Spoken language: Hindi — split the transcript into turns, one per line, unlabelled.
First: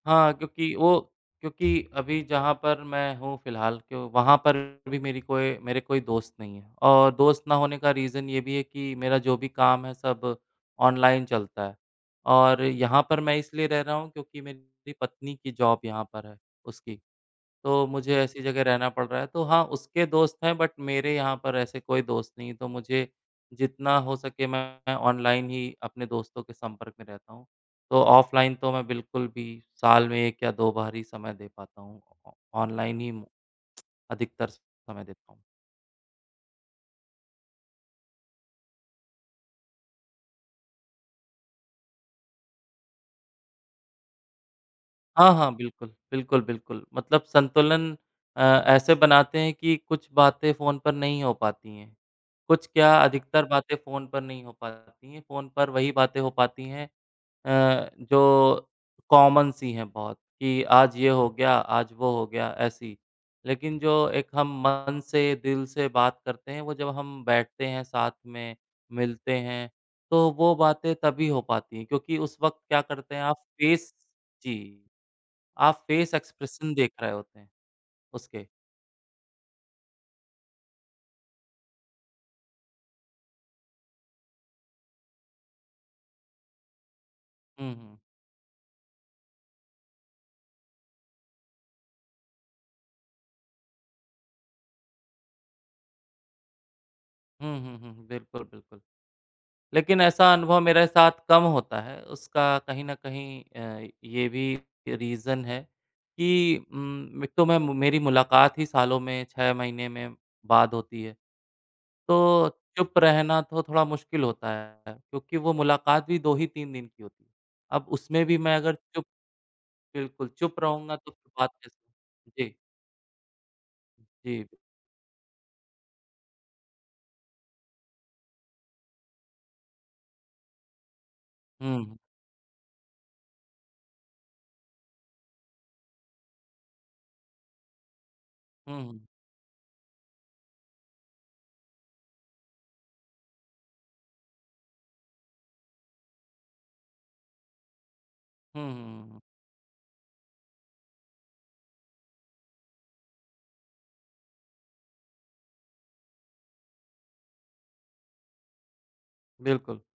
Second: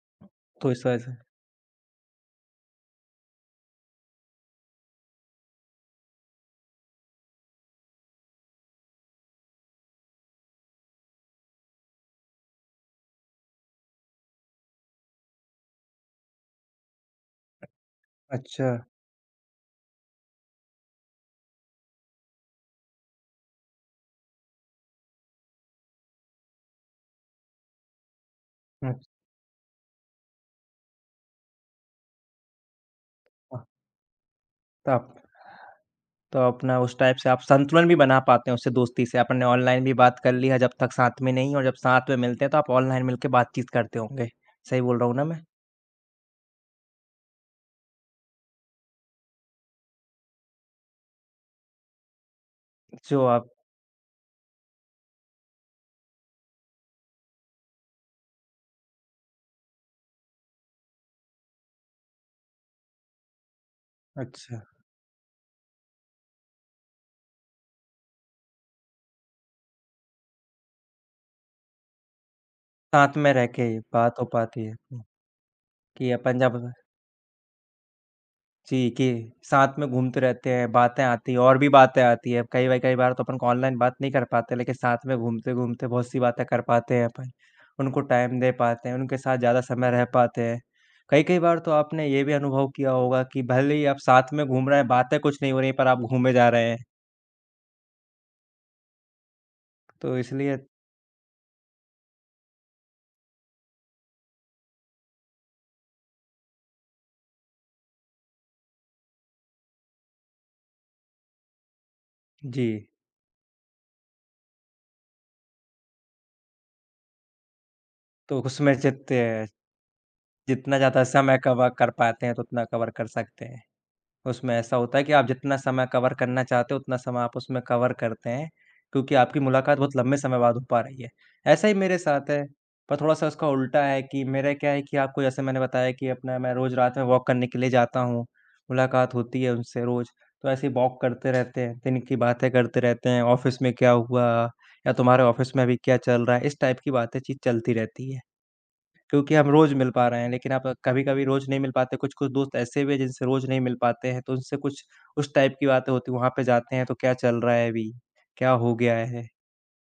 हाँ,
तो
क्योंकि
इस [unintelligible]
वो
से।
क्योंकि अभी जहाँ पर मैं हूँ फिलहाल क्यों वहाँ पर भी मेरी कोई मेरे कोई दोस्त नहीं है। और दोस्त ना होने का रीज़न ये भी है कि मेरा जो भी काम है सब ऑनलाइन चलता है और यहाँ पर मैं इसलिए रह रहा हूँ, क्योंकि मेरी पत्नी की जॉब यहाँ पर है उसकी। तो मुझे ऐसी जगह
अच्छा।
रहना पड़ रहा है, तो हाँ, उसके दोस्त हैं बट मेरे यहाँ पर ऐसे कोई दोस्त नहीं है, तो मुझे जितना हो सके मैं ऑनलाइन ही अपने दोस्तों के संपर्क में रहता हूँ। तो ऑफलाइन तो मैं
हुँ।
बिल्कुल भी साल में 1 या 2 बार ही समय दे पाता हूँ। ऑनलाइन ही
हाँ।
अधिकतर समय
ताप।
देता हूँ।
तो अपना उस टाइप से आप संतुलन भी बना पाते हो उससे दोस्ती से, आपने ऑनलाइन भी बात कर लिया जब तक साथ में नहीं हो और जब साथ में मिलते हैं तो आप ऑनलाइन मिल के बातचीत करते होंगे। सही बोल रहा हूँ ना
हाँ,
मैं?
हाँ। बिल्कुल, बिल्कुल, बिल्कुल। मतलब संतुलन अ, ऐसे बनाते हैं कि कुछ बातें फ़ोन पर नहीं हो पाती हैं, कुछ क्या
जो
अधिकतर
आप
बातें फ़ोन पर नहीं हो पाती हैं, फ़ोन पर वही बातें हो पाती हैं अ, जो कॉमन सी हैं बहुत, कि आज ये हो गया, आज वो हो गया ऐसी। लेकिन जो एक हम
अच्छा।
मन से, दिल से बात करते हैं, वो जब हम बैठते हैं साथ में, मिलते हैं तो वो बातें तभी हो पाती हैं, क्योंकि उस वक़्त क्या करते
साथ
हैं
में
आप
रह के ही
फेस
बात हो पाती है।
जी,
उ
आप
कि
फेस
अपन जब
एक्सप्रेशन देख रहे होते हैं उसके।
जी, कि साथ में घूमते रहते हैं, बातें आती हैं और भी बातें आती हैं। कई-कई बार तो अपन ऑनलाइन बात नहीं कर पाते, लेकिन साथ में घूमते-घूमते बहुत-सी बातें कर पाते हैं अपन।
हुँ, हुँ।
उनको टाइम दे पाते हैं, उनके साथ ज़्यादा समय रह पाते हैं। कई-कई बार तो आपने ये भी अनुभव किया होगा कि, भले ही आप साथ में घूम रहे हैं, बातें कुछ नहीं हो रही हैं पर आप घूमें जा रहे हैं।
हुँ, हुँ, हुँ, हुँ। बिल्कुल, बिल्कुल। लेकिन
तो
ऐसा
इसलिए
अनुभव मेरे साथ कम होता है, उसका कहीं न कहीं अ, ये भी अ, रीज़न है कि उम, एक तो मैं मु मेरी मुलाकात ही सालों में, 6 महीने में बाद होती है। तो
जी।
चुप रहना तो थोड़ा मुश्किल होता है क्योंकि वो मुलाकात भी 2 ही 3 दिन की होती है। अब उसमें भी
तो
मैं
उसमें
अगर चुप,
जीत्ते
बिल्कुल चुप
जितना
रहूँगा
ज़्यादा
तो फिर
समय
बात
कवर
कैसे
कर पाते हैं तो
होगी? जी।
उतना कवर कर सकते हैं।
जी।
उसमें ऐसा होता है कि आप जितना समय कवर करना चाहते हो उतना समय आप उसमें कवर करते हैं, क्योंकि आपकी मुलाकात बहुत लंबे समय बाद हो पा रही है। ऐसा ही
हुँ।
मेरे साथ है, पर थोड़ा-सा उसका उल्टा है कि मेरा क्या है कि आपको जैसे मैंने बताया कि अपना मैं रोज़ रात में वॉक करने के लिए जाता हूँ।
हुँ, हुँ।
मुलाकात होती है उनसे रोज़ तो ऐसे वॉक करते रहते हैं, दिन की बातें करते रहते हैं, ऑफ़िस में क्या हुआ, या तुम्हारे ऑफिस में अभी क्या चल रहा है? इस टाइप की बातें चीत चलती रहती है।
हुँ, हुँ, हुँ, हुँ।
क्योंकि हम रोज़ मिल पा रहे हैं लेकिन आप कभी-कभी रोज़ नहीं मिल पाते, कुछ-कुछ दोस्त ऐसे भी हैं जिनसे रोज़ नहीं मिल पाते हैं, तो उनसे कुछ उस टाइप की बातें होती हैं, वहाँ पे जाते हैं तो क्या चल रहा है अभी, क्या हो गया है?
बिल्कुल।